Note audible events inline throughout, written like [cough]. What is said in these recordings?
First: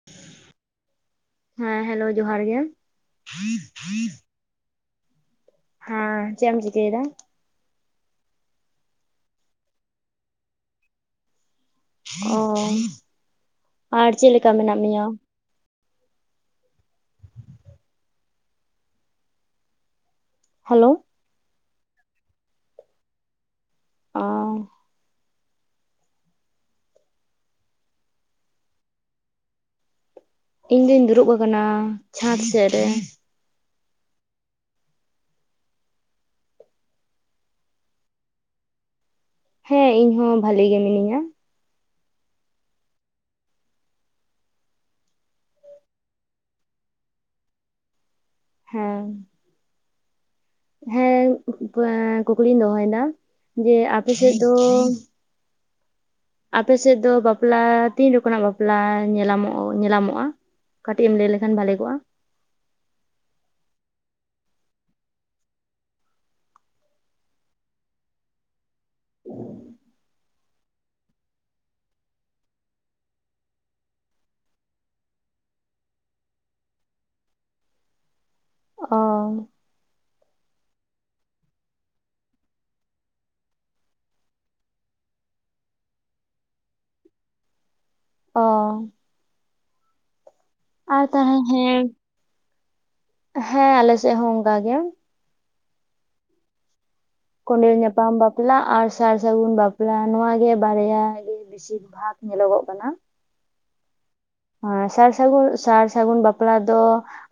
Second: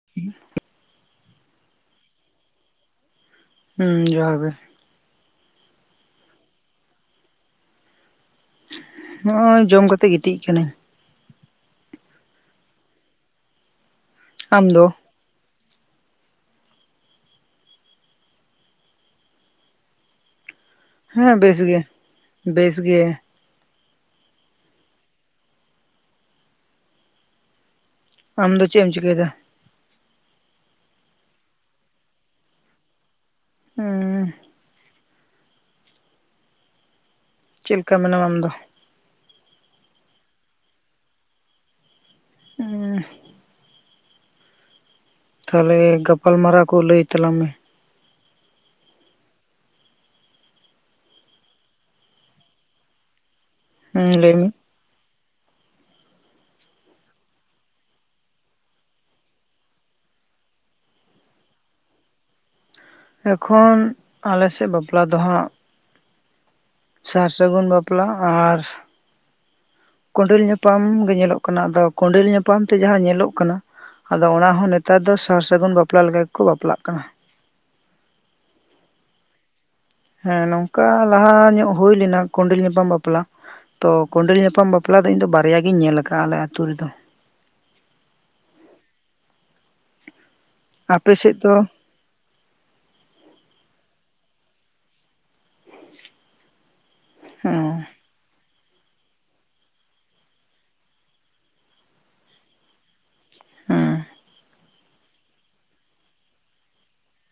[unintelligible] ᱦᱮᱸ ᱦᱮᱞᱳ ᱡᱚᱦᱟᱨ ᱜᱮ ᱛᱚᱵᱮ ᱦᱮᱸ ᱪᱮᱜ ᱮᱢ ᱪᱤᱠᱟᱹᱭ ᱫᱟ? ᱱᱚᱜᱼᱚᱭ ᱡᱚᱢ ᱠᱟᱛᱮᱜ ᱜᱤᱛᱤᱡ ᱠᱟᱱᱟᱹᱧ᱾ ᱚ ᱟᱨ ᱪᱮᱫ ᱞᱮᱠᱟ ᱟᱢ ᱢᱮᱱᱟᱜ ᱫᱚ ᱢᱮᱭᱟ? ᱦᱮᱞᱳ ᱦᱮᱸ ᱵᱮᱥ ᱜᱮ ᱵᱮᱥ ᱜᱮ᱾ ᱚ ᱟᱢᱫᱚ ᱪᱮᱜ ᱮᱢ ᱪᱤᱠᱟᱹᱭ ᱫᱟ? ᱤᱧ ᱫᱚᱧ ᱫᱩᱨᱩᱵ ᱟᱠᱟᱱᱟ ᱪᱷᱟᱸᱫᱽ ᱥᱮᱫ ᱨᱮ᱾ ᱚᱸ ᱪᱮᱜ ᱞᱮᱠᱟ ᱢᱮᱱᱟᱢᱟ ᱟᱢ ᱫᱚ? ᱦᱮᱸ ᱤᱧ ᱦᱚᱸ ᱵᱷᱟᱞᱤ ᱜᱮ ᱢᱤᱱᱟᱹᱧᱟ᱾ ᱚᱸ ᱛᱟᱦᱞᱮ ᱜᱟᱯᱟᱞᱢᱟᱨᱟᱣ ᱠᱚ ᱞᱟᱹᱭ ᱛᱟᱞᱟᱝ ᱢᱮ? ᱦᱮᱸ ᱦᱮᱸ ᱮᱸ ᱠᱩᱠᱞᱤᱧ ᱫᱚᱦᱚᱭ ᱫᱟ ᱡᱮ ᱦᱮᱸ ᱟᱯᱮ ᱞᱟᱹᱭ ᱥᱮᱜ ᱢᱮ ᱫᱚ ᱟᱯᱮ ᱥᱮᱫ ᱫᱚ ᱵᱟᱯᱞᱟ ᱛᱤᱱ ᱨᱚᱠᱚᱢᱟᱜ ᱵᱟᱯᱞᱟ ᱧᱮᱞᱟᱢᱚᱜ ᱧᱮᱞᱟᱢᱚᱜᱼᱟ? ᱠᱟᱹᱴᱤᱡ ᱮᱢ ᱞᱟᱹᱭ ᱞᱮᱠᱷᱟᱱ ᱵᱷᱟᱞᱤ ᱠᱚᱜᱼᱟ? ᱮᱠᱷᱚᱱ ᱟᱞᱮ ᱥᱮᱜ ᱵᱟᱯᱞᱟ ᱫᱚ ᱦᱟᱸᱜ ᱥᱟᱨ ᱥᱟᱹᱜᱩᱱ ᱵᱟᱯᱞᱟ ᱟᱨ ᱠᱚᱸᱰᱮᱞ ᱧᱟᱯᱟᱢ ᱜᱮ ᱧᱮᱞᱚᱜ ᱠᱟᱱᱟ ᱟᱫᱚ ᱠᱚᱸᱰᱮᱞ ᱧᱟᱯᱟᱢ ᱛᱮ ᱡᱟᱦᱟᱸ ᱧᱮᱞᱚᱜ ᱠᱟᱱᱟ ᱟᱫᱚ ᱚᱱᱟ ᱦᱚᱸ ᱱᱮᱛᱟᱨ ᱫᱚ ᱥᱟᱨ ᱥᱟᱹᱜᱩᱱ ᱵᱟᱯᱞᱟ ᱞᱮᱠᱟ ᱜᱮ ᱠᱚ ᱵᱟᱯᱞᱟᱜ ᱠᱟᱱᱟ᱾ ᱚ ᱦᱮᱸ ᱱᱚᱝᱠᱟ ᱞᱟᱦᱟ ᱧᱚᱜ ᱦᱩᱭ ᱞᱮᱱᱟ ᱠᱚᱸᱰᱤᱮᱞ ᱧᱟᱯᱟᱢ ᱵᱟᱯᱞᱟ ᱛᱚ ᱠᱚᱸᱰᱮᱞ ᱧᱟᱯᱟᱢ ᱵᱟᱯᱞᱟ ᱫᱚ ᱤᱧ ᱫᱚ ᱵᱟᱨᱭᱟ ᱜᱤᱧ ᱧᱮᱞ ᱟᱠᱟᱜᱼᱟ ᱟᱞᱮ ᱟᱹᱛᱩ ᱨᱮᱫᱚ ᱚ ᱟᱨ ᱟᱯᱮ ᱛᱟᱦᱮ ᱥᱮᱫ ᱫᱚ ᱦᱮᱸ ᱦᱮᱸ ᱟᱞᱮ ᱥᱮᱜ ᱦᱚᱸ ᱚᱝᱠᱟ ᱜᱮ ᱠᱚᱸᱰᱮᱞ ᱦᱮᱸ ᱧᱟᱯᱟᱢ ᱵᱟᱯ ᱯᱞᱟ ᱟᱨ ᱥᱟᱨ ᱥᱟᱹᱜᱩᱱ ᱵᱟᱯᱞᱟ ᱱᱚᱣᱟ ᱜᱮ ᱵᱟᱨᱭᱟ ᱜᱮ ᱵᱤᱥᱤᱨ ᱵᱷᱟᱜᱽ ᱧᱮᱞᱚᱜᱚᱜ ᱠᱟᱱᱟ᱾ ᱦᱩᱸ ᱟ ᱥᱟᱨ ᱥᱟᱹᱜᱩ ᱥᱟᱨ ᱥᱟᱹᱜᱩᱱ ᱵᱟᱯᱞᱟ ᱫᱚ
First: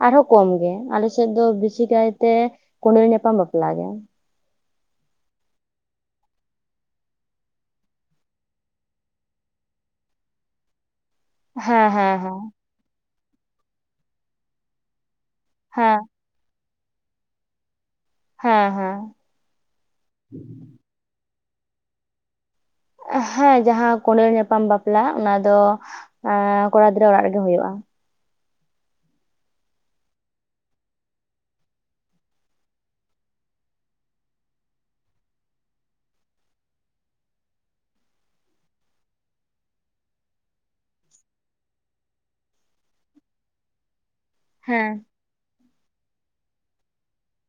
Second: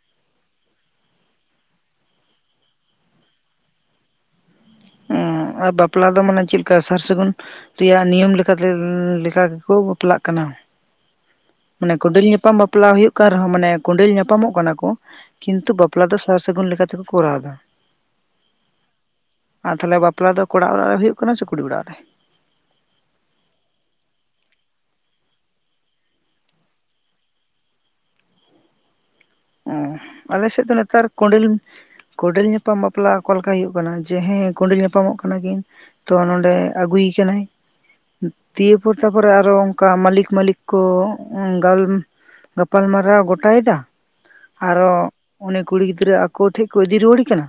ᱟᱨᱦᱚᱸ ᱠᱚᱢ ᱜᱮ ᱟᱞᱮ ᱥᱮᱫ ᱫᱚ ᱵᱤᱥᱤ ᱠᱟᱹᱭ ᱛᱮ ᱠᱚᱸᱰᱮᱞ ᱧᱟᱯᱟᱢ ᱵᱟᱯᱞᱟ ᱜᱮ᱾ ᱚᱸ ᱟ ᱵᱟᱯᱞᱟ ᱫᱚ ᱢᱟᱱᱮ ᱪᱮᱫ ᱞᱮᱠᱟ ᱥᱟᱨ ᱥᱟᱹᱜᱩᱱ? ᱨᱮᱭᱟᱜ ᱱᱤᱭᱚᱢ ᱞᱮᱠᱟ ᱛᱮ ᱞᱮᱠᱟ ᱜᱮ ᱠᱚ ᱵᱟᱯᱞᱟᱜ ᱠᱟᱱᱟ᱾ ᱦᱮᱸ ᱢᱟᱱᱮ ᱦᱮᱸ ᱠᱚᱸᱰᱮᱞ ᱦᱮᱸ ᱧᱟᱯᱟᱢ ᱵᱟᱯᱞᱟ ᱦᱩᱭᱩᱜ ᱠᱟᱱ ᱨᱮᱦᱚᱸ ᱢᱟᱱᱮ ᱠᱚᱸᱰᱮᱞ ᱧᱟᱯᱟᱢᱚᱜ ᱠᱟᱱᱟ ᱠᱚ ᱠᱤᱱᱛᱩ ᱦᱮᱸ ᱵᱟᱯᱞᱟ ᱫᱚ ᱥᱟᱨ ᱥᱟᱹᱜᱩᱱ ᱞᱮᱠᱟ ᱛᱮᱠᱚ ᱠᱚᱨᱟᱣᱫᱟ ᱦᱮᱸ ᱦᱮᱸ ᱟᱨ ᱛᱟᱞᱦᱮ ᱵᱟᱯᱞᱟ ᱫᱚ ᱠᱚᱲᱟ ᱚᱲᱟᱜ ᱨᱮ ᱦᱩᱭᱩᱜ ᱠᱟᱱᱟ ᱥᱮ ᱠᱩᱲᱤ ᱚᱲᱟᱜ ᱨᱮ ᱦᱮᱸ ᱡᱟᱦᱟᱸ ᱠᱚᱸᱰᱮᱞ ᱧᱟᱯᱟᱢ ᱵᱟᱯᱞᱟ ᱚᱱᱟ ᱫᱚ ᱮᱸ ᱠᱚᱲᱟ ᱜᱤᱫᱽᱨᱟᱹ ᱚᱲᱟᱜ ᱨᱮᱜᱮ ᱦᱩᱭᱩᱜᱼᱟ ᱚ ᱟᱞᱮ ᱥᱮᱫ ᱫᱚ ᱱᱮᱛᱟᱨ ᱠᱚᱸᱰᱮᱞ ᱠᱚᱸᱰᱮᱹᱞ ᱧᱟᱯᱟᱢ ᱵᱟᱯᱞᱟ ᱚᱠᱟ ᱞᱮᱠᱟ ᱦᱩᱭᱩᱜ ᱠᱟᱱᱟ ᱡᱮ ᱦᱮᱸ ᱠᱚᱸᱰᱮᱹᱞ ᱧᱟᱯᱟᱢᱚᱜ ᱠᱟᱱᱟ ᱠᱤᱱ ᱛᱚ ᱱᱚᱰᱮ ᱟᱹᱜᱩᱭᱮ ᱠᱟᱱᱟᱭ ᱫᱤᱭᱮ ᱯᱚᱨ ᱛᱟᱨ ᱯᱚᱨᱮ ᱟᱨᱚ ᱚᱝᱠᱟ ᱢᱟᱞᱤᱠ ᱢᱟᱹᱞᱤᱠ ᱠᱚ ᱜᱟᱞ ᱜᱟᱯᱟᱞᱢᱟᱨᱟᱣ ᱜᱚᱴᱟᱭᱮᱫᱟ ᱟᱨᱚ ᱦᱮᱸ ᱩᱱᱤ ᱠᱩᱲᱤ ᱜᱤᱫᱽᱨᱟᱹ ᱟᱠᱚ ᱴᱷᱮᱡ ᱠᱚ ᱤᱫᱤ ᱨᱩᱣᱟᱹᱲᱮ ᱠᱟᱱᱟ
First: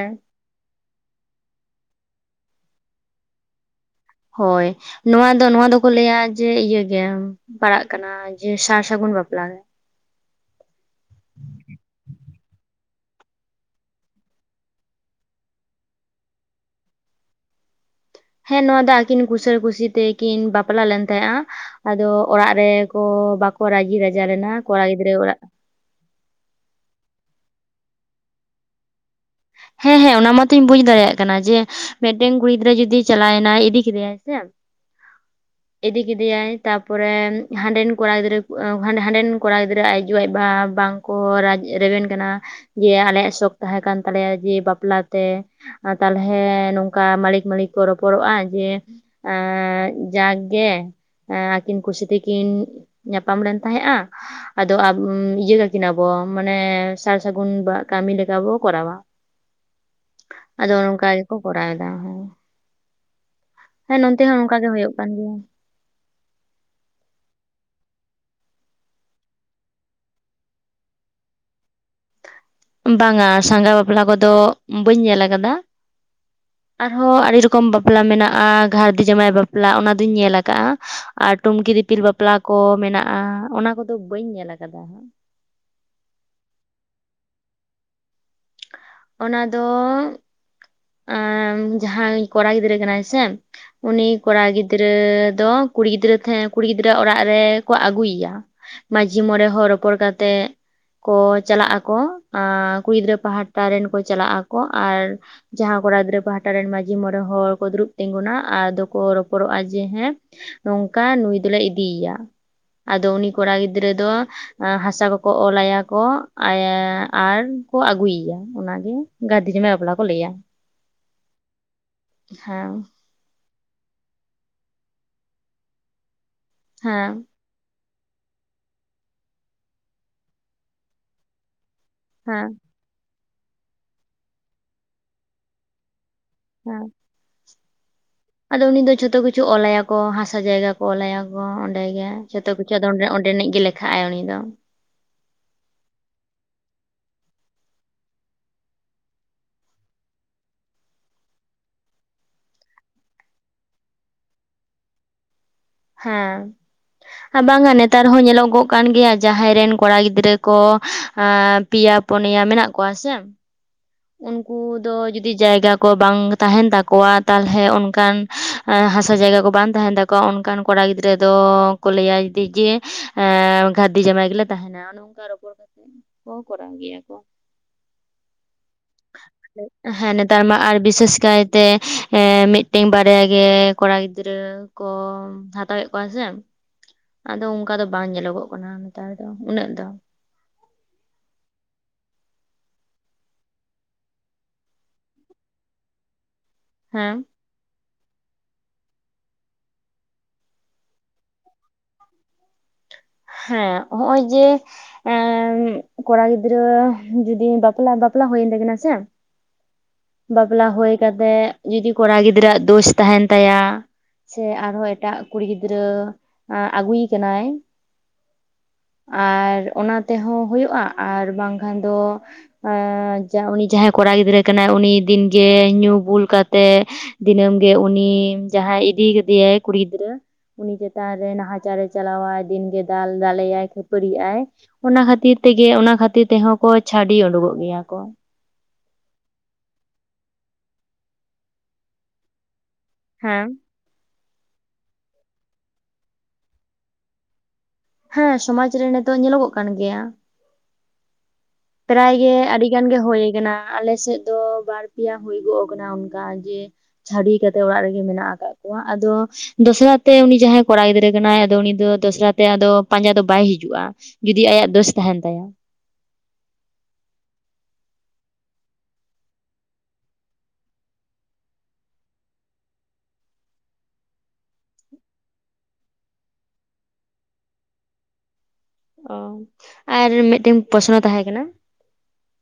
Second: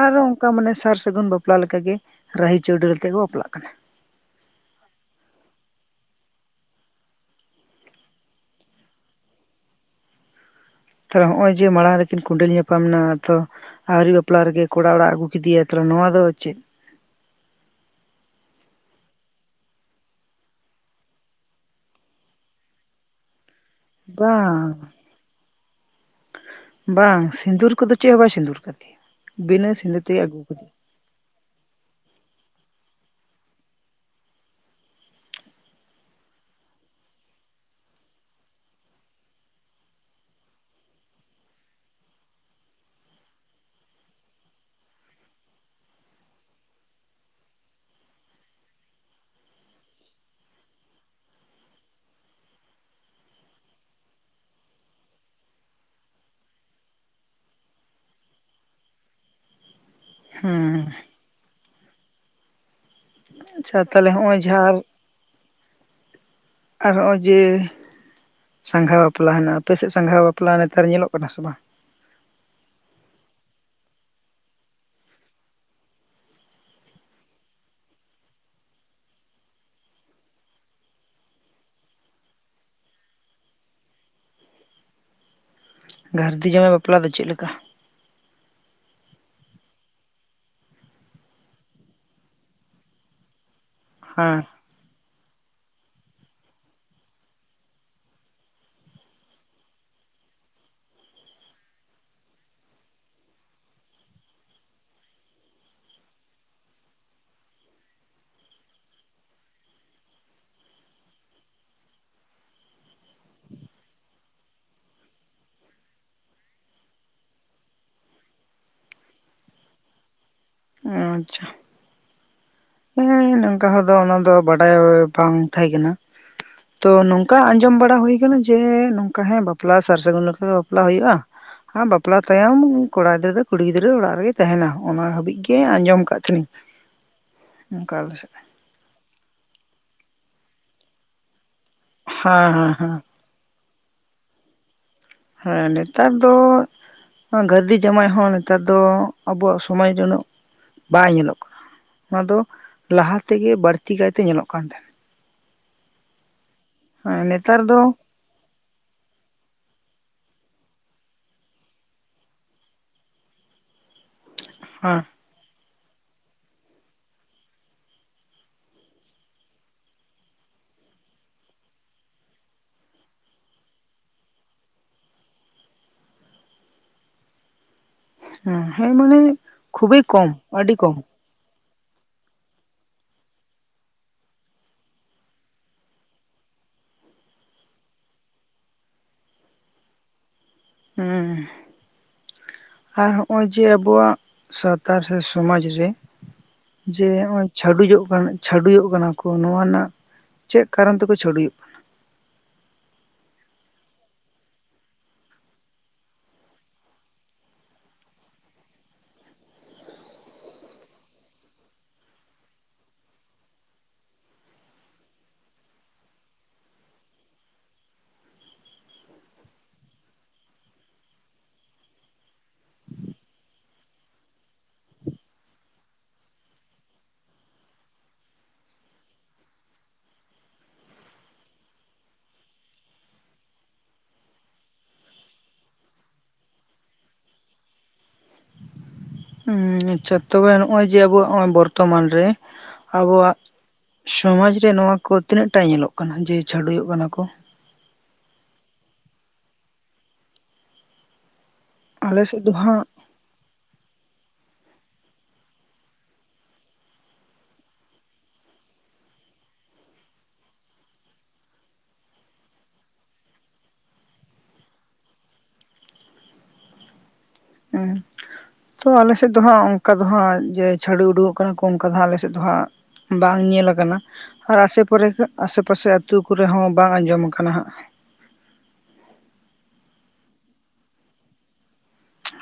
ᱟᱨᱚ ᱚᱝᱠᱟ ᱢᱟᱱᱮ ᱥᱟᱨ ᱥᱟᱹᱜᱩᱱ ᱵᱟᱯᱞᱟ ᱞᱮᱠᱟᱜᱮ ᱨᱟᱦᱤ ᱪᱟᱹᱣᱰᱟᱹᱞ ᱟᱛᱮᱫ ᱠᱚ ᱵᱟᱯᱞᱟᱜ ᱠᱟᱱᱟ ᱦᱳᱭ ᱱᱚᱣᱟ ᱫᱚ ᱱᱚᱣᱟ ᱫᱚᱠᱚ ᱞᱟᱹᱭᱟ ᱡᱮ ᱤᱭᱟᱹᱟᱹᱜ ᱜᱮ ᱯᱟᱲᱟᱜ ᱠᱟᱱᱟ ᱡᱮ ᱥᱟᱨ ᱥᱟᱹᱜᱩᱱ ᱵᱟᱯᱞᱟ ᱨᱮ ᱛᱟᱞᱦᱮ ᱦᱚᱸᱜᱼᱚᱭ ᱡᱮ ᱢᱟᱲᱟᱝ ᱨᱮᱠᱤᱱ ᱠᱚᱸᱰᱮᱹᱞ ᱧᱟᱯᱟᱢ ᱮᱱᱟ ᱛᱚ ᱟᱹᱣᱨᱤ ᱵᱟᱯᱞᱟ ᱨᱮᱜᱮ ᱠᱚᱲᱟ ᱚᱲᱟᱜ ᱟᱹᱜᱩ ᱠᱮᱫᱮᱭᱟ ᱛᱚ ᱱᱚᱣᱟ ᱫᱚ ᱪᱮᱫ ᱦᱮᱸ ᱱᱚᱣᱟ ᱫᱚ ᱟᱹᱠᱤᱱ ᱠᱩᱥᱟᱹ ᱠᱩᱥᱤ ᱛᱮᱠᱤ ᱵᱟᱯᱞᱟ ᱞᱮᱱ ᱛᱟᱦᱮᱸᱜᱼᱟ ᱟᱫᱚ ᱚᱲᱟᱜ ᱨᱮ ᱠᱚ ᱵᱟᱠᱚ ᱨᱟᱡᱤ ᱨᱟᱡᱟ ᱞᱮᱱᱟ ᱵᱟᱝ ᱠᱚᱲᱟ ᱜᱤᱫᱽᱨᱟᱹᱣᱟᱜ ᱚᱲᱟᱜ ᱵᱟᱝ ᱥᱤᱸᱫᱩᱨ ᱠᱚᱫᱚ ᱪᱮᱫ ᱦᱚᱸ ᱵᱟᱭ ᱥᱤᱸᱫᱩᱨ ᱠᱟᱫᱮᱭᱟ ᱵᱤᱱᱟᱹ ᱦᱮᱸ ᱥᱤᱸᱫᱩᱨ ᱦᱮᱸ ᱛᱮᱜᱮ ᱚᱱᱟ ᱟᱹᱜᱩ ᱢᱟᱛᱩᱧ ᱠᱟᱫᱮᱭᱟ ᱵᱩᱡᱽ ᱫᱟᱲᱮᱭᱟᱜ ᱠᱟᱱᱟ ᱡᱮ ᱢᱮᱫᱴᱮᱱ ᱠᱩᱲᱤ ᱜᱤᱫᱽᱨᱟᱹ ᱡᱩᱫᱤ ᱪᱟᱞᱟᱣᱱᱟᱭ ᱤᱫᱤ ᱠᱮᱫᱮᱭᱟᱭ ᱥᱮ ᱤᱫᱤ ᱠᱮᱫᱮᱭᱟᱭ ᱛᱟᱨᱯᱚᱨᱮ ᱦᱟᱸᱰᱮᱱ ᱠᱚᱲᱟ ᱜᱤᱫᱽᱨᱟᱹ ᱦᱟᱸᱰᱮᱱ ᱠᱚᱲᱟ ᱜᱤᱫᱽᱨᱟᱹ ᱟᱡ ᱟᱭᱳ ᱟᱡ ᱵᱟᱵᱟ ᱵᱟᱝ ᱠᱚ ᱨᱮᱵᱮᱱ ᱠᱟᱱᱟ ᱡᱮ ᱟᱞᱮᱭᱟᱜ ᱥᱚᱠ ᱛᱟᱦᱮᱸ ᱠᱟᱱ ᱛᱟᱞᱮᱭᱟ ᱡᱮ ᱵᱟᱯᱞᱟᱛᱮ ᱛᱟᱞᱦᱮ ᱱᱚᱝᱠᱟ ᱢᱟᱞᱤᱠ ᱢᱟᱞᱤᱠ ᱠᱚ ᱨᱚᱯᱚᱲᱚᱜᱼᱟ ᱡᱮ ᱮᱸᱻ ᱡᱟᱠ ᱜᱮ ᱟᱹᱠᱤᱱ ᱠᱩᱥᱤ ᱛᱮᱠᱤᱱ ᱧᱟᱯᱟᱢ ᱞᱮᱱ ᱛᱟᱦᱮᱸᱜᱼᱟ ᱟᱫᱚ ᱤᱭᱟᱹ ᱠᱟᱠᱤᱱᱟᱵᱚ ᱢᱟᱱᱮ ᱥᱟᱨ ᱥᱟᱹᱜᱩᱱ ᱵᱟ ᱠᱟᱹᱢᱤ ᱞᱮᱠᱟ ᱵᱚ ᱠᱚᱨᱟᱣᱟ ᱟᱫᱚ ᱦᱮᱸ ᱱᱟᱝᱠᱟ ᱜᱮᱠᱚ ᱠᱚᱨᱟᱣ ᱮᱫᱟ ᱦᱚᱸ ᱟᱪᱪᱷᱟ ᱦᱮᱸ ᱛᱟᱦᱚᱞᱮ ᱱᱚᱱᱛᱮ ᱦᱚᱸ ᱦᱚᱸᱜᱼᱚᱭ ᱱᱚᱝᱠᱟ ᱜᱮ ᱡᱟᱦᱟᱸ ᱦᱩᱭᱩᱜ ᱠᱟᱱ ᱜᱮᱭᱟ ᱟᱨ ᱱᱚᱜ-ᱚᱭ ᱡᱮ ᱥᱟᱸᱜᱷᱟ ᱵᱟᱯᱞᱟ ᱦᱮᱱᱟᱜ-ᱟ ᱟᱯᱮ ᱥᱮᱫ ᱥᱟᱸᱜᱷᱟ ᱵᱟᱯᱞᱟ ᱱᱮᱛᱟᱨ ᱧᱮᱞᱚᱜ ᱠᱟᱱᱟ ᱥᱮ ᱵᱟᱝ? ᱵᱟᱝᱟ ᱥᱟᱸᱜᱷᱟ ᱵᱟᱯᱞᱟ ᱠᱚᱫᱚ ᱵᱟᱹᱧ ᱧᱮᱞ ᱠᱟᱫᱟ ᱟᱨᱦᱚᱸ ᱟᱹᱰᱤ ᱨᱚᱠᱚᱢ ᱵᱟᱯᱞᱟ ᱢᱮᱱᱟᱜ-ᱟ ᱜᱷᱟᱨᱫᱤ ᱡᱟᱶᱟᱭ ᱵᱟᱯᱞᱟ ᱚᱱᱟ ᱫᱩᱧ ᱧᱮᱞ ᱟᱠᱟᱫᱟ ᱟᱨ ᱴᱩᱢᱠᱤ ᱫᱤᱯᱤᱞ ᱵᱟᱯᱞᱟ ᱠᱚ ᱢᱮᱱᱟᱜᱼᱟ ᱚᱱᱟ ᱠᱚᱫᱚ ᱵᱟᱹᱧ ᱧᱮᱞ ᱠᱟᱫᱟ ᱦᱟᱸᱜ ᱜᱷᱟᱨᱫᱤ ᱡᱟᱶᱟᱭ ᱵᱟᱯᱞᱟ ᱫᱚ ᱪᱮᱫ ᱞᱮᱠᱟ ᱚᱱᱟ ᱫᱚᱻ ᱟᱸᱻ ᱡᱟᱦᱟᱸᱭ ᱠᱚᱲᱟ ᱜᱤᱫᱽᱨᱟᱹ ᱠᱟᱱᱟᱭ ᱥᱮ ᱩᱱᱤ ᱠᱚᱲᱟ ᱦᱮᱸ ᱜᱤᱫ ᱜᱤᱫᱽᱨᱟᱹ ᱫᱚ ᱠᱩᱲᱤ ᱜᱤᱫᱽᱨᱟᱹ ᱛᱟᱦᱮᱸ ᱠᱩᱲᱤ ᱜᱤᱫᱽᱨᱟᱹ ᱟᱜ ᱚᱲᱟᱜ ᱨᱮ ᱠᱚ ᱟᱹᱜᱩᱭᱮᱭᱟ ᱢᱟᱡᱷᱤ ᱢᱚᱬᱮ ᱦᱚᱲ ᱨᱚᱯᱚᱲ ᱠᱟᱛᱮᱜ ᱠᱚ ᱪᱟᱞᱟᱜ ᱟᱠᱚ ᱮ ᱠᱩᱲᱤ ᱜᱤᱫᱽᱨᱟᱹ ᱯᱟᱦᱴᱟ ᱨᱮᱱ ᱠᱚ ᱪᱟᱞᱟᱜ ᱟᱠᱚ ᱟᱨ ᱡᱟᱦᱟᱸ ᱠᱚᱲᱟ ᱜᱤᱫᱽᱨᱟᱹ ᱯᱟᱦᱴᱟ ᱨᱮᱱ ᱢᱺᱡᱷᱤ ᱢᱚᱬᱮ ᱦᱚᱲ ᱠᱚ ᱫᱩᱲᱩᱵ ᱛᱤᱸᱜᱩᱱᱟ ᱟᱫᱚ ᱠᱚ ᱨᱚᱯᱚᱲᱚᱜᱼᱟ ᱡᱮ ᱦᱮᱸ ᱱᱚᱝᱠᱟ ᱱᱩᱭ ᱫᱚᱞᱮ ᱤᱫᱤᱭᱮᱭᱟ ᱟᱫᱚ ᱩᱱᱤ ᱠᱚᱲᱟ ᱜᱤᱫᱽᱨᱟᱹ ᱫᱚ ᱦᱟᱥᱟ ᱠᱚᱠᱚ ᱚᱞ ᱟᱭᱟ ᱠᱚ ᱟᱨ ᱠᱚ ᱟᱹᱜᱩᱭᱮᱭᱟ ᱚᱱᱟᱜᱮ ᱜᱷᱟᱹᱨᱫᱤ ᱡᱟᱢᱟᱭ ᱵᱟᱯᱞᱟ ᱠᱚ ᱞᱟᱹᱭᱟ ᱟᱪᱪᱷᱟ ᱦᱮᱸ ᱦᱮᱸ ᱱᱚᱝᱠᱟ ᱦᱚᱲ ᱫᱚ ᱚᱱᱟ ᱫᱚ ᱵᱟᱰᱟᱭ ᱵᱟᱝ ᱛᱟᱦᱮᱸ ᱠᱟᱱᱟ ᱛᱚ ᱦᱮᱸ ᱱᱚᱝᱠᱟ ᱟᱸᱡᱚᱢ ᱵᱟᱲᱟ ᱦᱩᱭ ᱟᱠᱟᱱᱟ ᱡᱮ ᱡᱮ ᱱᱚᱝᱠᱟ ᱦᱮᱸ ᱵᱟᱯᱞᱟ ᱥᱟᱨ ᱥᱟᱹᱜᱩᱱ ᱞᱮᱠᱟ ᱵᱟᱯᱞᱟ ᱦᱩᱭᱩᱜᱼᱟ ᱵᱟᱯᱞᱟ ᱦᱮᱸ ᱛᱟᱭᱚᱢ ᱠᱚᱲᱟ ᱜᱤᱫᱽᱨᱟᱹ ᱫᱚ ᱠᱩᱲᱤ ᱜᱤᱫᱽᱨᱟᱹ ᱚᱲᱟᱜ ᱨᱮᱜᱮᱭ ᱛᱟᱦᱮᱱᱟ ᱚᱱᱟ ᱦᱟᱹᱵᱤᱡ ᱜᱮ ᱟᱸᱡᱚᱢ ᱟᱠᱟᱫ ᱛᱟᱸᱦᱮᱱᱤᱧ ᱦᱮᱸ ᱦᱮᱸ ᱚᱱᱠᱟ ᱟᱞᱮ ᱥᱮᱫ ᱟᱫᱚ ᱩᱱᱤ ᱫᱚ ᱡᱚᱛᱚ ᱠᱤᱪᱷᱩ ᱚᱞ ᱟᱭᱟ ᱠᱚ ᱦᱟᱥᱟ ᱡᱟᱭᱜᱟ ᱠᱚ ᱚᱞ ᱟᱭᱟ ᱠᱚ ᱚᱸᱰᱮ ᱜᱮ ᱡᱚᱛᱚ ᱦᱮᱸ ᱦᱮᱸ ᱠᱤᱪᱷᱩ ᱟᱫᱚ ᱦᱮᱸ ᱚᱸᱰᱮ ᱚᱸᱰᱮᱱᱤᱡ ᱜᱮ ᱞᱮᱠᱷᱟᱜ-ᱟᱭ ᱩᱱᱤ ᱫᱚ ᱦᱮᱸ ᱱᱮᱛᱟᱨ ᱫᱚ ᱜᱟᱹᱨᱫᱷᱤ ᱡᱟᱣᱟᱭ ᱦᱚᱸ ᱱᱮᱛᱟᱨ ᱫᱚ ᱟᱵᱚᱣᱟᱜ ᱥᱚᱢᱟᱡ ᱩᱱᱟᱹᱜ ᱵᱟᱭ ᱧᱮᱞᱚᱜ ᱠᱟᱱᱟ ᱚᱱᱟ ᱫᱚ ᱞᱟᱦᱟ ᱛᱮᱜᱮ ᱵᱟᱹᱲᱛᱤ ᱠᱟᱭᱛᱮ ᱧᱮᱞᱚᱜ ᱠᱟᱱ ᱛᱟᱦᱮᱱᱟ ᱦᱮᱸ ᱦᱮᱸ ᱟᱨ ᱵᱟᱝ ᱟ ᱫᱚ ᱱᱮᱛᱟᱨ ᱦᱚᱸ ᱧᱮᱞᱚᱜᱚᱜ ᱠᱟᱱ ᱜᱮᱭᱟ ᱡᱟᱦᱟᱸᱭ ᱨᱮᱱ ᱠᱚᱲᱟ ᱜᱤᱫᱽᱨᱟᱹ ᱠᱚ ᱯᱮᱭᱟ ᱯᱩᱱᱭᱟ ᱢᱮᱱᱟᱜ ᱠᱚᱣᱟ ᱥᱮ ᱩᱱᱠᱩ ᱫᱚ ᱦᱮᱸ ᱡᱩᱫᱤ ᱡᱩᱫᱤ ᱡᱟᱭᱜᱟ ᱠᱚ ᱵᱟᱝ ᱛᱟᱦᱮᱱ ᱛᱟᱠᱚᱣᱟ ᱛᱟᱦᱚᱞᱮ ᱚᱱᱠᱟᱱ ᱦᱟᱥᱟ ᱡᱟᱭᱜᱟ ᱠᱚ ᱵᱟᱝ ᱛᱟᱦᱮᱱ ᱛᱟᱠᱚᱣᱟ ᱚᱱᱠᱟᱱ ᱠᱚᱲᱟ ᱜᱤᱫᱽᱨᱟᱹ ᱫᱚᱠᱚ ᱞᱟᱹᱭᱟ ᱡᱮ ᱜᱟ. ᱨᱫᱷᱤ ᱡᱟᱢᱟᱭ ᱜᱮᱞᱮ ᱛᱟᱦᱮᱱᱟ ᱱᱚᱝᱠᱟ ᱨᱚᱯᱚᱲ ᱠᱟᱛᱮᱜ ᱠᱚ ᱠᱚᱨᱟᱣ ᱜᱮᱭᱟ ᱠᱚ ᱾ ᱦᱮ ᱦᱮᱢᱟ ᱦᱮᱸ ᱱᱮᱛᱟᱨ ᱢᱟ ᱟᱨ ᱵᱤᱥᱮᱥ ᱠᱟᱭ ᱛᱮ ᱢᱤᱫᱴᱮᱱ ᱵᱟᱨᱭᱟ ᱜᱮ ᱠᱚᱲᱟ ᱜᱤᱫᱽᱨᱟᱹ ᱠᱚ ᱦᱟᱛᱟᱣᱮᱫ ᱠᱚᱣᱟ ᱥᱮ ᱟᱫᱚ ᱚᱱᱠᱟ ᱫᱚ ᱵᱟᱝ ᱧᱮᱞᱚᱜᱚᱜ ᱠᱟᱱᱟ ᱱᱮᱛᱟᱨ ᱫᱚ ᱩᱱᱟᱹᱜ ᱫᱚ ᱦᱮᱸ ᱟᱨ ᱱᱚᱜᱼᱚᱭ ᱡᱮ ᱟᱵᱚᱣᱟᱜ ᱥᱟᱶᱛᱟᱨ ᱥᱮ ᱥᱚᱢᱟᱡ ᱨᱮ ᱡᱮ ᱦᱮᱸ ᱚᱜ ᱚᱭ ᱪᱷᱟᱹᱰᱩᱡᱚᱜ ᱠᱟᱱᱟ ᱪᱷᱰᱩᱭᱡᱚᱜ ᱠᱟᱱᱟ ᱠᱚ ᱱᱚᱣᱟ ᱨᱮᱱᱟᱜ ᱪᱮᱫ ᱠᱟᱨᱚᱱ ᱛᱮᱠᱚ ᱪᱷᱟᱹᱰᱩᱭᱚᱜ ᱠᱟᱱᱟ ᱦᱮᱸ ᱦᱚᱜᱼᱚᱭ ᱡᱮ ᱮᱸ ᱠᱚᱲᱟ ᱜᱤᱫᱽᱨᱟᱹ ᱡᱩᱫᱤ ᱵᱟᱯᱞᱟ ᱵᱟᱯᱞᱟ ᱦᱩᱭᱮᱱ ᱛᱟᱭ ᱠᱟᱱᱟ ᱥᱮ ᱵᱟᱯᱞᱟ ᱦᱩᱭ ᱠᱟᱛᱮᱜ ᱡᱩᱫᱤ ᱠᱚᱲᱟ ᱜᱤᱫᱽᱨᱟᱹᱣᱟᱜ ᱫᱳᱥ ᱛᱟᱦᱮᱱ ᱛᱟᱭᱟ ᱥᱮ ᱟᱨᱦᱚᱸ ᱮᱴᱟᱜ ᱠᱩᱲᱤ ᱜᱤᱫᱽᱨᱟᱹ ᱟᱹᱜᱩᱭ ᱠᱟᱱᱟᱭ ᱟᱨ ᱚᱱᱟ ᱛᱮᱦᱚᱸ ᱦᱩᱭᱩᱜᱼᱟ ᱟᱨ ᱵᱟᱝᱠᱷᱟᱱ ᱫᱚ ᱟᱻ ᱩᱱᱤ ᱡᱟᱦᱟᱸᱭ ᱠᱚᱲᱟ ᱜᱤᱫᱽᱨᱟᱹ ᱠᱟᱱᱟᱭ ᱩᱱᱤ ᱫᱤᱱᱜᱮ ᱧᱩ ᱵᱩᱞ ᱠᱟᱛᱮᱜ ᱫᱤᱱᱟᱹᱢ ᱜᱮ ᱩᱱᱤ ᱡᱟᱦᱟᱸᱭ ᱤᱫᱤ ᱠᱟᱫᱮᱭᱟᱭ ᱠᱩᱲᱤ ᱜᱤᱫᱽᱨᱟᱹ ᱩᱱᱤ ᱪᱮᱛᱟᱱ ᱨᱮ ᱱᱟᱦᱟᱪᱟᱨᱮ ᱪᱟᱞᱟᱟᱭ ᱫᱤᱱᱜᱮ ᱫᱟᱞ ᱫᱟᱞᱮᱭᱟᱭ ᱠᱷᱟᱹᱯᱟᱹᱨᱤᱜ ᱟᱭ ᱚᱱᱟ ᱠᱷᱟᱹᱛᱤᱨ ᱛᱮᱜᱮ ᱚᱱᱟ ᱠᱷᱟᱹᱛᱤᱨ ᱛᱮᱦᱚᱸ ᱠᱚ ᱪᱷᱟᱹᱰᱤ ᱩᱰᱩᱠᱚᱜ ᱜᱮᱭᱟ ᱠᱚ ᱟᱪᱪᱷᱟ ᱛᱚᱵᱮ ᱱᱚᱜᱼᱚᱭ ᱡᱮ ᱟᱵᱚᱣᱟᱜ ᱵᱚᱨᱛᱚᱢᱟᱱ ᱨᱮ ᱟᱵᱚᱣᱟᱜ ᱦᱮᱸ ᱥᱚᱢᱟᱡᱽ ᱨᱮ ᱱᱚᱣᱟ ᱠᱚ ᱛᱤᱱᱟᱹᱜ ᱴᱟ ᱧᱮᱞᱚᱜ ᱠᱟᱱᱟ ᱡᱮ ᱪᱷᱟᱹᱰᱩᱭᱚᱜ ᱠᱟᱱᱟ ᱠᱚ ᱦᱮᱸ ᱥᱚᱢᱟᱡ ᱨᱮ ᱱᱤᱛᱚᱜ ᱧᱮᱞᱚᱜᱚᱜ ᱠᱟᱱ ᱜᱮᱭᱟ ᱾ ᱯᱨᱟᱭ ᱟᱞᱮ ᱜᱮ ᱥᱮᱫ ᱫᱚ ᱟᱹᱰᱤ ᱦᱟᱸᱜ ᱜᱟᱱ ᱜᱮ ᱦᱩᱭ ᱟᱠᱟᱱᱟ ᱟᱞᱮᱥᱮᱫ ᱫᱚ ᱵᱟᱨ ᱯᱮᱭᱟ ᱦᱳᱭᱜᱚᱜ ᱠᱟᱱᱟ ᱚᱱᱠᱟ ᱡᱮ ᱪᱷᱟᱹᱰᱩᱭ ᱠᱟᱛᱮᱜ ᱚᱲᱟᱜ ᱨᱮᱜᱮ ᱢᱮᱱᱟᱜ ᱟᱠᱟᱫ ᱠᱚᱣᱟ ᱟᱫᱚ ᱫᱚᱥᱨᱟ ᱛᱮ ᱩᱱᱤ ᱡᱟᱦᱟᱸᱭ ᱠᱚᱲᱟ ᱜᱤᱫᱽᱨᱟᱹ ᱠᱟᱱᱟᱭ ᱟᱫᱚ ᱩᱱᱤ ᱫᱚ ᱫᱚᱥᱨᱟ ᱛᱮ ᱟᱫᱚ ᱯᱟᱸᱡᱟ ᱫᱚ ᱵᱟᱭ ᱦᱤᱡᱩᱜᱼᱟ ᱡᱩᱫᱤ ᱟᱭᱟᱜ ᱫᱳᱥ ᱛᱟᱦᱮᱱ ᱛᱟᱭᱟ ᱦᱮᱸ ᱛᱚ ᱟᱞᱮᱥᱮᱫ ᱫᱚ ᱦᱟᱸᱜ ᱚᱱᱠᱟ ᱫᱚ ᱦᱟᱸᱜ ᱡᱮ ᱪᱷᱟᱹᱰᱩᱭ ᱩᱰᱩᱠᱚᱜ ᱠᱟᱱᱟ ᱠᱚ ᱚᱱᱠᱟ ᱫᱚ ᱦᱸᱟᱜ ᱟᱞᱮᱥᱮᱫ ᱫᱚ ᱦᱟᱸᱜ ᱵᱟᱝ ᱧᱮᱞ ᱟᱠᱟᱱᱟ ᱟᱨ ᱟᱥᱮ ᱯᱚᱨᱮ ᱟᱥᱮ ᱯᱟᱥᱮ ᱟᱹᱛᱩ ᱠᱚᱨᱮ ᱦᱚᱸ ᱵᱟᱝ ᱟᱸᱡᱚᱢ ᱠᱟᱱᱟ ᱦᱟᱸᱜ ᱚ ᱟᱨ ᱢᱤᱫᱴᱮᱱ ᱯᱚᱥᱱᱚ ᱛᱟᱦᱮᱸ ᱠᱟᱱᱟ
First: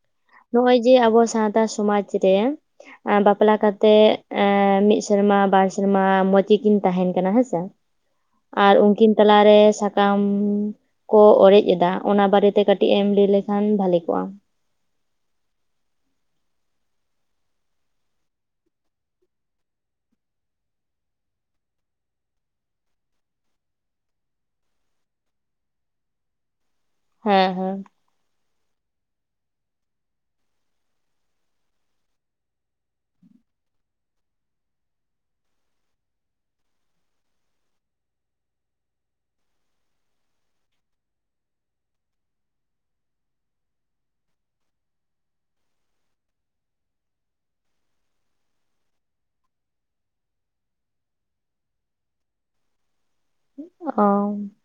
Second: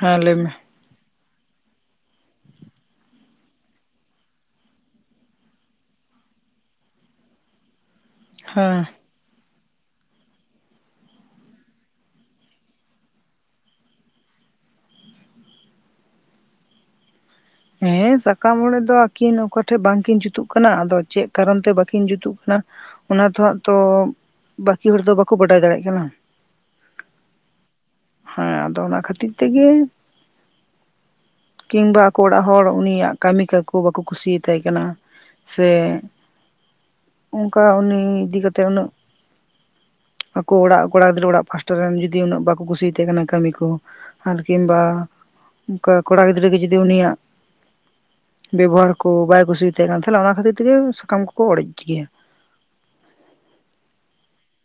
ᱦᱮᱸ ᱞᱟᱹᱭ ᱢᱮ ᱱᱚᱜᱼᱚᱭ ᱡᱮ ᱟᱵᱚ ᱥᱟᱶᱛᱟ ᱥᱚᱢᱟᱡᱽ ᱨᱮ ᱵᱟᱯᱞᱟ ᱠᱟᱛᱮᱜ ᱮ ᱢᱤᱫ ᱥᱮᱨᱢᱟ ᱵᱟᱨ ᱥᱮᱨᱢᱟ ᱢᱚᱸᱡᱽ ᱜᱮᱠᱤᱱ ᱛᱟᱦᱮᱱ ᱠᱟᱱᱟ ᱦᱮᱸᱥᱮ ᱟᱨ ᱦᱮᱸ ᱩᱱᱠᱤᱱ ᱛᱟᱞᱟᱨᱮ ᱥᱟᱠᱟᱢ ᱠᱚ ᱚᱨᱮᱡ ᱫᱟ ᱚᱱᱟ ᱵᱟᱨᱮᱛᱮ ᱠᱟᱹᱴᱤᱡ ᱮᱢ ᱞᱟᱹᱭ ᱞᱮᱠᱷᱟᱱ ᱵᱷᱟᱞᱮ ᱠᱚᱜᱼᱟ ᱾ ᱦᱮᱸ ᱥᱟᱠᱟᱢ ᱚᱲᱮᱡ ᱫᱚ ᱟᱹᱠᱤᱱ ᱚᱠᱟᱴᱷᱮᱡ ᱵᱟᱝᱠᱤᱱ ᱡᱩᱛᱩᱜ ᱠᱟᱱᱟ ᱟᱫᱚ ᱪᱮᱫ ᱠᱟᱨᱚᱱ ᱛᱮ ᱵᱟᱠᱤᱱ ᱡᱩᱛᱩᱜ ᱠᱟᱱᱟ ᱚᱱᱟ ᱫᱚ ᱦᱟᱸᱜ ᱛᱚ ᱵᱟᱹᱠᱤ ᱦᱚᱲ ᱫᱚ ᱵᱟᱠᱚ ᱵᱟᱰᱟᱭ ᱫᱟᱲᱮᱭᱟᱜ ᱠᱟᱱᱟ ᱦᱮᱸ ᱦᱮᱸ ᱦᱮ ᱟᱫᱚ ᱚᱱᱟ ᱠᱷᱟᱹᱛᱤᱨ ᱛᱮᱜᱮ [inaudible] ᱠᱤᱝᱵᱟ ᱟᱠᱚ ᱚᱲᱟᱜ ᱦᱚᱲ ᱩᱱᱤᱭᱟᱜ ᱠᱟᱹᱢᱤ ᱠᱟᱠᱚ ᱵᱟᱠᱚ ᱠᱩᱥᱤᱭᱟᱛᱟᱭ ᱠᱟᱱᱟ ᱥᱮ ᱚᱱᱠᱟ ᱩᱱᱤ ᱤᱫᱤ ᱠᱟᱛᱮᱜ ᱩᱱᱟᱹᱜ ᱟᱠᱚ ᱚᱲᱟᱜ ᱠᱚᱲᱟ ᱜᱤᱫᱽᱨᱟᱹ ᱚᱲᱟᱜ ᱯᱟᱥᱴᱟ ᱨᱮᱱ ᱡᱩᱫᱤ ᱩᱱᱟᱹᱜ ᱵᱟᱠᱚ ᱠᱩᱥᱤᱭᱟ ᱛᱟᱦᱮᱸ ᱠᱟᱱᱟ ᱠᱟᱹᱢᱤ ᱠᱚ ᱟᱨ ᱠᱤᱢᱵᱟ ᱠᱚᱲᱟ ᱜᱤᱫᱽᱨᱟᱹ ᱜᱮ ᱡᱩᱫᱤ ᱩᱱᱤᱭᱟᱜ ᱵᱮᱵᱚᱦᱟᱨ ᱠᱚ ᱵᱟᱭ ᱠᱩᱥᱤᱭᱟᱛᱟᱭ ᱠᱟᱱ ᱛᱟᱦᱮᱱᱟ ᱚᱱᱟ ᱠᱷᱟᱹᱛᱤᱨ ᱛᱮᱜᱮ ᱥᱟᱠᱟᱢ ᱠᱚᱠᱚ ᱚᱲᱮᱡ ᱜᱮᱭᱟ ᱚ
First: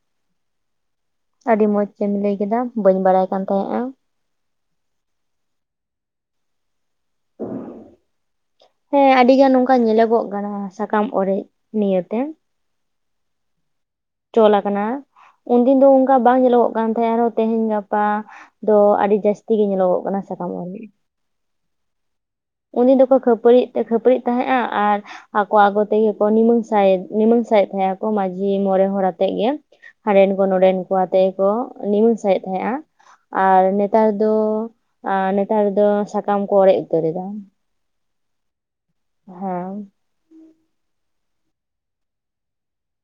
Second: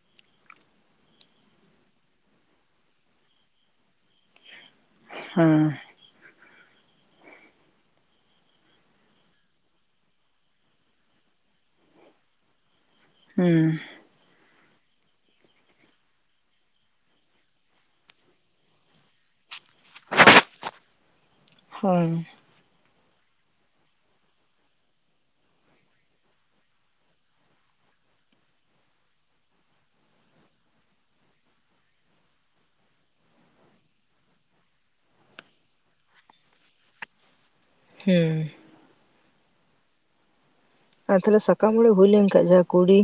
ᱟᱹᱰᱤ ᱢᱚᱸᱡᱽ ᱛᱮᱢ ᱞᱟᱹᱭ ᱠᱮᱫᱟ ᱵᱟᱹᱧ ᱵᱟᱰᱟᱭ ᱠᱟᱱ ᱛᱟᱦᱮᱸᱜᱼᱟ ᱦᱩᱸ ᱦᱮᱸ ᱟᱹᱰᱤ ᱜᱟᱱ ᱱᱚᱝᱠᱟ ᱧᱮᱞᱚᱜᱚᱜ ᱠᱟᱱᱟ ᱥᱟᱠᱟᱢ ᱚᱨᱮᱡ ᱱᱤᱭᱮᱛᱮ ᱦᱩᱸ ᱪᱚᱞᱟᱠᱟᱱᱟ ᱩᱱᱫᱤᱱ ᱫᱚ ᱚᱱᱠᱟ ᱵᱟᱝ ᱧᱮᱞᱚᱜᱚᱜ ᱠᱟᱱ ᱛᱟᱦᱮᱸᱱᱟ ᱟᱨ ᱦᱚᱸ ᱛᱮᱦᱤᱧ ᱜᱟᱯᱟ ᱫᱚ ᱟᱹᱰᱤ ᱡᱟᱹᱥᱛᱤ ᱜᱮ ᱧᱮᱞᱚᱜᱚᱜ ᱠᱟᱱᱟ ᱥᱟᱠᱟᱢ ᱚᱲᱮᱡ ᱦᱳᱭ ᱩᱱᱤ ᱫᱚᱠᱚ ᱠᱷᱟᱹᱯᱟᱹᱨᱤ ᱛᱮ ᱠᱷᱟᱹᱯᱟᱹᱨᱤᱜ ᱛᱟᱦᱮᱸᱫᱼᱟ ᱟᱨ ᱟᱠᱚ ᱟᱠᱚ ᱛᱮᱜᱮ ᱠᱚ ᱱᱤᱢᱟᱹ ᱥᱟᱭᱮᱫ ᱱᱤᱢᱟᱹᱝ ᱥᱟᱭᱮᱫ ᱛᱟᱦᱮᱸᱱᱟᱠᱚ ᱢᱟᱹᱡᱷᱤ ᱢᱚᱬᱮ ᱦᱚᱲ ᱟᱛᱮᱜ ᱜᱮ ᱦᱟᱸᱰᱮᱱ ᱠᱚ ᱱᱚᱸᱰᱮᱱ ᱠᱚ ᱟᱛᱮᱜ ᱜᱮ ᱠᱚ ᱱᱤᱢᱚᱱ ᱥᱟᱭᱮᱫ ᱛᱟᱦᱮᱸᱫᱼᱟ ᱟᱨ ᱱᱮᱛᱟᱨ ᱫᱚ ᱱᱮᱛᱟᱨ ᱫᱚ ᱥᱟᱠᱟᱢ ᱠᱚ ᱚᱲᱮᱡ ᱩᱛᱟᱹᱨ ᱮᱫᱟ ᱦᱩᱸ ᱦᱳᱭ ᱟᱨ ᱛᱟᱦᱚᱞᱮ ᱥᱟᱠᱟᱢ ᱚᱲᱮᱡ ᱦᱩᱭ ᱞᱮᱱ ᱠᱷᱟᱡ ᱡᱟᱦᱟᱸ ᱠᱩᱲᱤ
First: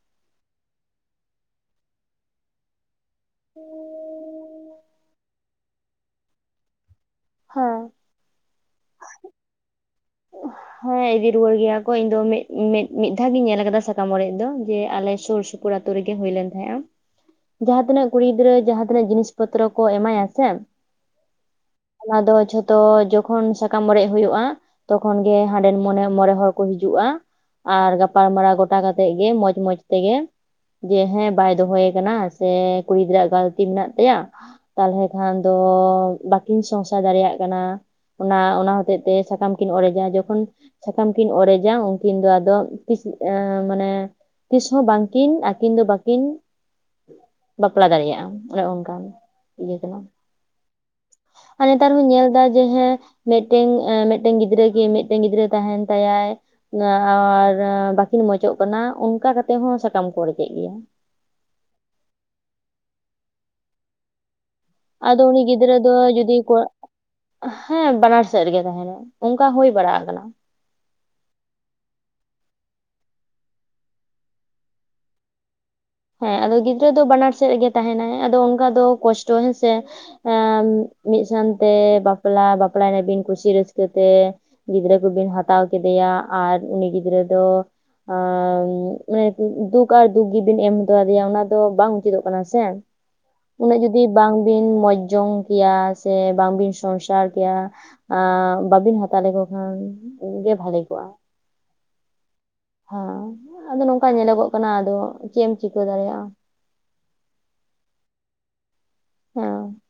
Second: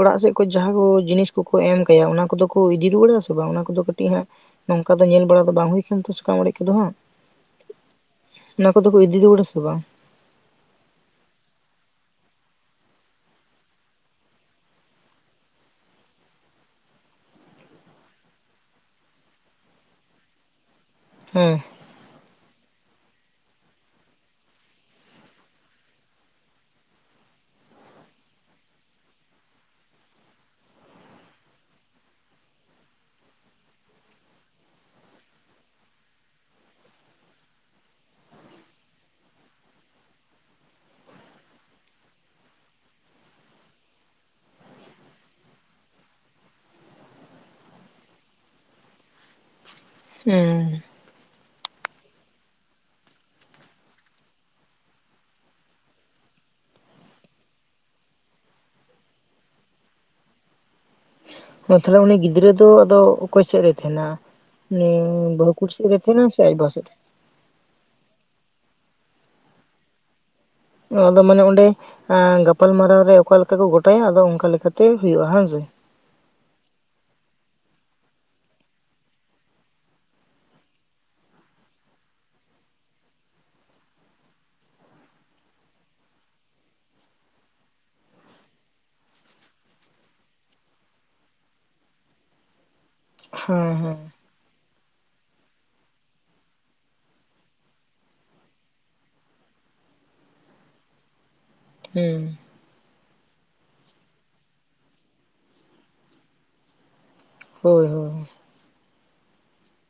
ᱚᱲᱟᱜ ᱥᱮᱫ ᱠᱚ ᱡᱟᱦᱟᱸ ᱠᱚ ᱡᱤᱱᱤᱥ ᱠᱚᱠᱚ ᱮᱢ ᱠᱟᱭᱟ ᱚᱱᱟ ᱠᱚᱫᱚ ᱠᱚ ᱤᱫᱤ ᱨᱩᱣᱟᱹᱲᱟ ᱥᱮ ᱛᱚ ᱵᱟᱝ ᱚᱱᱟ ᱠᱚᱫᱚ ᱠᱟᱹᱴᱤᱡ ᱦᱟᱸᱜ ᱱᱚᱝᱠᱟ ᱫᱚ ᱧᱮᱞ ᱵᱟᱲᱟ ᱫᱚ ᱵᱟᱝ ᱦᱩᱭᱠᱟᱱ ᱛᱚ ᱥᱟᱠᱟᱢ ᱚᱲᱮᱡ ᱠᱚᱫᱚ ᱦᱟᱸᱜ ᱦᱮᱸ ᱟᱱᱟ ᱠᱚᱫᱚ ᱠᱚ ᱤᱫᱤ ᱨᱩᱣᱟᱹᱲᱟᱥᱮ ᱵᱟᱝ ᱚ ᱦᱮᱸ ᱤᱫᱤ ᱨᱩᱣᱟᱹᱲ ᱜᱮᱭᱟ ᱠᱚ ᱤᱧ ᱫᱚ ᱢᱤᱫ ᱢᱤᱫ ᱫᱷᱟᱣ ᱜᱤᱧ ᱧᱮᱞ ᱟᱠᱟᱫᱟ ᱥᱟᱠᱟᱢ ᱚᱨᱮᱡ ᱫᱚ ᱡᱮ ᱟᱞᱮ ᱥᱩᱨ ᱥᱩᱯᱩᱨ ᱟᱛᱩ ᱨᱮᱜᱮ ᱦᱩᱭ ᱞᱮᱱ ᱛᱟᱦᱮᱸᱜᱼᱟ ᱡᱟᱦᱟᱸᱛᱤᱱᱟᱹᱜ ᱠᱩᱲᱤ ᱜᱤᱫᱽᱨᱟᱹ ᱡᱟᱦᱟᱸ ᱛᱤᱱᱟᱹᱜ ᱡᱤᱱᱤᱥ ᱯᱚᱛᱨᱚ ᱠᱚ ᱮᱢᱟᱭᱟ ᱥᱮ ᱦᱮᱸ ᱚᱱᱟ ᱫᱚ ᱡᱷᱚᱛᱚ ᱡᱚᱠᱷᱚᱱ ᱥᱟᱠᱟᱢ ᱚᱨᱮᱡ ᱦᱩᱭᱩᱜᱼᱟ ᱛᱚᱠᱷᱚᱱ ᱜᱮ ᱦᱟᱸᱰᱮᱱ ᱢᱚᱱᱮ ᱢᱚᱬᱮ ᱦᱚᱲ ᱠᱚ ᱦᱤᱡᱩᱜᱼᱟ ᱟᱨ ᱜᱟᱯᱟᱞ ᱢᱟᱨᱟᱣ ᱜᱚᱴᱟ ᱠᱟᱛᱮᱫ ᱜᱮ ᱢᱚᱸᱡᱽ ᱢᱚᱸᱡᱽ ᱛᱮᱜᱮ ᱡᱮ ᱦᱮᱸ ᱵᱟᱭ ᱫᱚᱦᱚᱭ ᱠᱟᱱᱟ ᱥᱮ ᱠᱩᱲᱤ ᱜᱤᱫᱽᱨᱟᱹ ᱜᱟᱹᱞᱛᱤ ᱢᱮᱱᱟᱜ ᱛᱟᱭᱟ ᱛᱟᱦᱚᱞᱮ ᱠᱷᱟᱱ ᱫᱚ ᱵᱟᱹᱠᱤᱱ ᱥᱚᱝᱥᱟᱨ ᱫᱟᱲᱮᱭᱟᱜ ᱠᱟᱱᱟ ᱚᱱᱟ ᱚᱱᱟ ᱦᱚᱛᱮᱡ ᱛᱮ ᱥᱟᱠᱟᱢ ᱠᱤᱱ ᱚᱲᱮᱡᱟ ᱡᱚᱠᱷᱚᱱ ᱥᱟᱠᱟᱢ ᱠᱤᱱ ᱚᱲᱮᱡᱟ ᱩᱱᱠᱤᱱ ᱫᱚ ᱟᱫᱚ ᱛᱤᱥ ᱮᱸ ᱢᱟᱱᱮ ᱠᱤᱱ ᱛᱤᱥᱦᱚᱸ ᱵᱟᱝᱠᱤᱱ ᱟᱹᱠᱤᱱ ᱫᱚ ᱵᱟᱹᱠᱤᱱ ᱵᱟᱯᱞᱟ ᱫᱟᱲᱮᱭᱟᱜᱼᱟᱡ ᱚᱱᱮ ᱚᱱᱠᱟᱱ ᱤᱭᱟᱹ ᱠᱟᱱᱟ ᱦᱩᱸ ᱟᱨ ᱱᱮᱛᱟᱨ ᱦᱚᱧ ᱧᱮᱞ ᱮᱫᱟ ᱡᱮ ᱦᱮᱸ ᱢᱤᱫᱴᱮᱱ ᱮᱸᱢᱮᱜ ᱴᱮᱱ ᱜᱤᱫᱽᱨᱟᱹ ᱠᱤ ᱢᱤᱫᱴᱮᱱ ᱜᱤᱫᱽᱨᱟᱹ ᱛᱟᱦᱮᱱ ᱛᱟᱭᱟᱭ, ᱟᱨ ᱵᱟᱹᱠᱤᱱ ᱢᱚᱸᱚᱡᱚᱜ ᱠᱟᱱᱟ, ᱚᱱᱠᱟ ᱠᱟᱛᱮᱜ ᱦᱚᱸ ᱥᱟᱠᱟᱢ ᱠᱚ ᱚᱲᱮᱡᱮᱜ ᱜᱮᱭᱟ ᱾ ᱛᱟᱦᱚᱞᱮ ᱩᱱᱤ ᱜᱤᱫᱽᱨᱟᱹ ᱫᱚ ᱟᱫᱚ ᱚᱠᱚᱭ ᱥᱮᱫ ᱨᱮᱭ ᱛᱟᱦᱮᱱᱟ᱾ ᱟᱫᱚ ᱩᱱᱤ ᱵᱟᱹᱦᱩ ᱠᱩᱲᱤ ᱜᱤᱫᱽᱨᱟᱹ ᱥᱮᱜ ᱫᱚ ᱨᱮ ᱛᱟᱦᱮᱱᱟ ᱥᱮ ᱡᱩᱫᱤ ᱟᱡ ᱠᱚ ᱵᱟ ᱥᱮᱜ ᱨᱮ ᱦᱮᱸ ᱵᱟᱱᱟᱨ ᱥᱮᱫ ᱨᱮᱜᱮ ᱛᱟᱦᱮᱱᱟ ᱚᱱᱠᱟ ᱦᱩᱭ ᱵᱟᱲᱟ ᱠᱟᱱᱟ ᱟᱫᱚ ᱢᱟᱱᱮ ᱚᱸᱰᱮ ᱜᱟᱯᱟᱞᱢᱟᱨᱟᱣ ᱨᱮ ᱚᱠᱟ ᱞᱮᱠᱟ ᱠᱚ ᱜᱚᱴᱟᱭᱟ ᱟᱫᱚ ᱚᱱᱠᱟ ᱞᱮᱠᱟᱛᱮ ᱦᱩᱭᱩᱜᱼᱟ ᱦᱮᱸ ᱥᱮ ᱦᱮᱸ ᱟᱫᱚ ᱜᱤᱫᱽᱨᱟᱹ ᱫᱚ ᱵᱟᱱᱟᱨ ᱥᱮᱫ ᱨᱮᱜᱮ ᱛᱟᱦᱮᱱᱟᱭ ᱟᱫᱚ ᱚᱱᱠᱟ ᱫᱚ ᱠᱚᱥᱴᱚ ᱦᱮᱸᱥᱮ ᱮᱸ ᱢᱤᱫ ᱥᱟᱶᱛᱮ ᱵᱟᱯᱞᱟ ᱵᱟᱯᱞᱟᱭᱮᱱᱟᱵᱤᱱ ᱠᱩᱥᱤ ᱨᱟᱹᱥᱠᱟᱹᱛᱮ ᱜᱤᱫᱽᱨᱟᱹ ᱠᱚᱵᱤᱱ ᱦᱟᱛᱟᱣ ᱠᱮᱫᱮᱭᱟ ᱟᱨ ᱩᱱᱤ ᱜᱤᱫᱽᱨᱟᱹ ᱫᱚ ᱟᱨ ᱢᱟᱱᱮ ᱫᱩᱠ ᱟᱨ ᱫᱩᱠ ᱜᱮᱵᱤᱱ ᱮᱢ ᱛᱚ ᱟᱫᱮᱭᱟ ᱚᱱᱟ ᱫᱚ ᱵᱟᱝ ᱩᱪᱤᱛᱚᱜ ᱠᱟᱱᱟ ᱥᱮ ᱦᱮᱸ ᱩᱱᱟᱹᱜ ᱦᱮᱸ ᱡᱩᱫᱤ ᱵᱟᱝ ᱵᱤᱱ ᱢᱚᱸᱡᱽ ᱡᱚᱝ ᱠᱮᱭᱟ ᱥᱮ ᱵᱟᱝ ᱵᱤᱱ ᱥᱚᱝ ᱥᱟᱨ ᱠᱮᱭᱟ ᱟ ᱵᱟᱵᱤᱱ ᱦᱟᱛᱟᱣ ᱞᱮᱠᱚ ᱠᱷᱟᱱ ᱜᱮ ᱵᱷᱟᱞᱤ ᱠᱚᱜᱼᱟ ᱦᱩᱸ ᱦᱮᱸ ᱟᱫᱚ ᱱᱚᱝᱠᱟ ᱧᱮᱞᱚᱜᱚᱜ ᱠᱟᱱᱟ ᱟᱫᱚ ᱪᱮᱫ ᱮᱢ ᱪᱤᱠᱟᱹ ᱫᱟᱲᱮᱭᱟᱜᱼᱟ᱾ ᱦᱳᱭ ᱦᱳᱭ ᱚᱸ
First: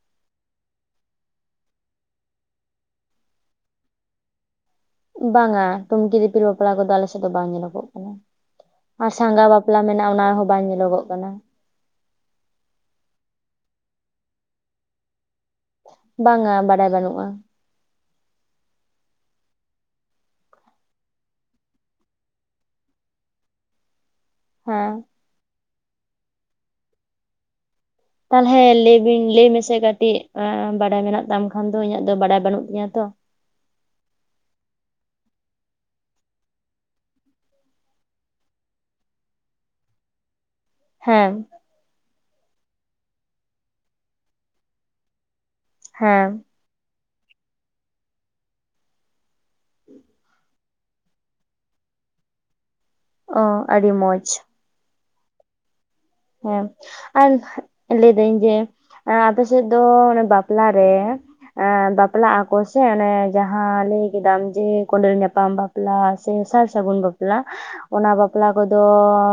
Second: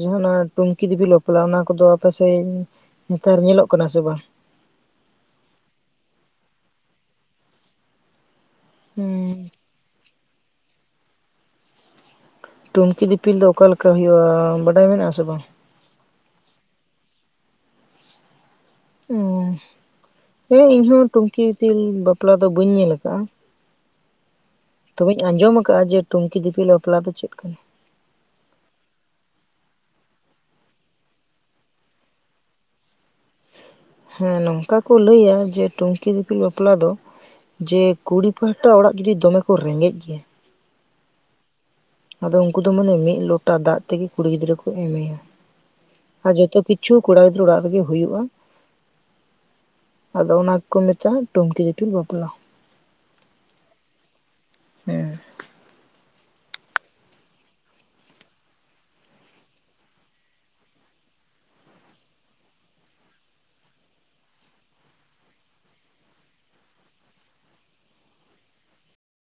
ᱡᱟᱦᱟᱸ ᱱᱟ ᱴᱩᱝᱠᱤ ᱫᱤᱯᱤᱞ ᱵᱟᱯᱞᱟ ᱚᱱᱟ ᱠᱚᱫᱚ ᱟᱯᱮ ᱥᱮᱫ ᱱᱮᱛᱟᱨ ᱧᱮᱞᱚᱜ ᱠᱟᱱᱟ ᱥᱮ ᱵᱟᱝ ᱵᱟᱝᱼᱟ ᱴᱩᱝᱠᱤ ᱫᱤᱯᱤᱞ ᱵᱟᱯᱞᱟ ᱠᱚᱫᱚ ᱟᱞᱮᱥᱮᱫ ᱫᱚ ᱵᱟᱝ ᱧᱮᱞᱚᱜᱚᱜ ᱠᱟᱱᱟ ᱟᱨ ᱥᱟᱸᱜᱟ ᱵᱟᱯ ᱞᱟ ᱢᱮᱱᱟᱜᱼᱟ ᱚᱱᱟ ᱦᱚᱸ ᱵᱟᱝ ᱧᱮᱞᱚᱜᱚᱜ ᱠᱟᱱᱟ ᱴᱩᱝᱠᱤ ᱫᱤᱯᱤᱞ ᱫᱚ ᱚᱠᱟ ᱞᱮᱠᱟ ᱦᱩᱭᱩᱜᱼᱟ ᱵᱟᱰᱟᱭ ᱢᱮᱱᱟᱜᱼᱟ ᱥᱮ ᱵᱟᱝ? ᱵᱟᱝᱜᱼᱟ ᱵᱟᱰᱟᱭ ᱵᱟᱹᱱᱩᱜᱼᱟ, ᱚᱸ ᱦᱮᱸ ᱤᱧᱦᱚᱸ ᱴᱩᱝᱠᱤ ᱫᱤᱯᱤᱞ ᱵᱟᱯᱞᱟ ᱫᱚ ᱵᱟᱹᱧ ᱧᱮᱞ ᱠᱟᱜᱼᱟ ᱾ ᱦᱮᱸ ᱛᱚᱵᱮᱧ ᱟᱸᱡᱚᱢ ᱟᱠᱟᱫᱟ ᱡᱮ ᱴᱩᱢᱠᱤ ᱫᱤᱯᱤᱞ ᱵᱟᱯᱞᱟ ᱫᱚ ᱪᱮᱫ ᱠᱟᱱᱟ᱾ ᱛᱟᱦᱚᱞᱮ ᱞᱟᱹᱭ ᱵᱤᱱ ᱞᱟᱹᱭ ᱢᱮᱥᱮ ᱠᱟᱹᱴᱤᱡ ᱵᱟᱲᱟᱭ ᱢᱮᱱᱟᱜ ᱛᱟᱢ ᱠᱷᱟᱱ ᱫᱚ ᱤᱧᱟᱹᱜ ᱫᱚ ᱵᱟᱰᱟᱭ ᱵᱟᱹᱱᱩᱜ ᱛᱤᱧᱟᱹ ᱛᱚ ᱦᱮᱸ ᱱᱚᱝᱠᱟ ᱠᱚ ᱞᱟᱹᱭᱟ ᱡᱮ ᱴᱩᱝᱠᱤ ᱫᱤᱯᱤᱞ ᱵᱟᱯᱞᱟ ᱫᱚ ᱡᱮ ᱠᱩᱲᱤ ᱯᱟᱦᱴᱟ ᱚᱲᱟᱜ ᱡᱩᱫᱤ ᱫᱚᱢᱮ ᱠᱚ ᱨᱮᱸᱜᱮᱡ ᱜᱮᱭᱟ ᱦᱮᱸᱢ ᱟᱫᱚ ᱩᱱᱠᱩ ᱫᱚ ᱢᱟᱱᱮ ᱢᱤᱫ ᱞᱚᱴᱟ ᱫᱟᱜ ᱛᱮᱜᱮ ᱠᱩᱲᱤ ᱜᱤᱫᱽᱨᱟᱹ ᱠᱚ ᱩᱢᱮᱭᱟ ᱾ ᱦᱮᱸ ᱟᱨ ᱡᱚᱛᱚ ᱠᱤ- ᱠᱤᱪᱷᱩ ᱠᱚᱲᱟ ᱜᱤᱫᱽᱨᱟᱹ ᱚᱲᱟᱜ ᱨᱮᱜᱮ ᱦᱩᱭᱩᱜᱼᱟ᱾ ᱟᱫᱚ ᱚᱱᱟ ᱜᱮᱠᱚ ᱢᱮᱛᱟᱜᱼᱟ ᱴᱩᱝᱠᱤ ᱫᱤᱯᱤᱞ ᱵᱟᱯᱞᱟ ᱾ ᱚ ᱟᱹᱰᱤ ᱢᱚᱡᱽ ᱦᱮᱸ ᱦᱮᱸ ᱟᱨ ᱞᱟᱹᱭ ᱫᱟᱹᱧ ᱡᱮ ᱮᱸ ᱟᱯᱮ ᱥᱮᱫ ᱫᱚ ᱚᱱᱟ ᱵᱟᱯᱞᱟ ᱨᱮ ᱾ ᱮ ᱵᱟᱯᱞᱟ ᱟᱠᱚ ᱥᱮ ᱚᱱᱮ ᱡᱟᱦᱟᱸ ᱞᱟᱹᱭ ᱠᱮᱫᱟᱢ ᱡᱮ ᱠᱚᱰᱮᱞ ᱧᱟᱯᱟᱢ ᱵᱟ ᱯᱞᱟ ᱥᱮ ᱥᱟᱨ ᱥᱟᱹᱜᱩᱱ ᱵᱟᱯᱞᱟ ᱾ ᱚᱱᱟ ᱵᱟᱯᱞᱟ ᱠᱚᱫᱚ ᱾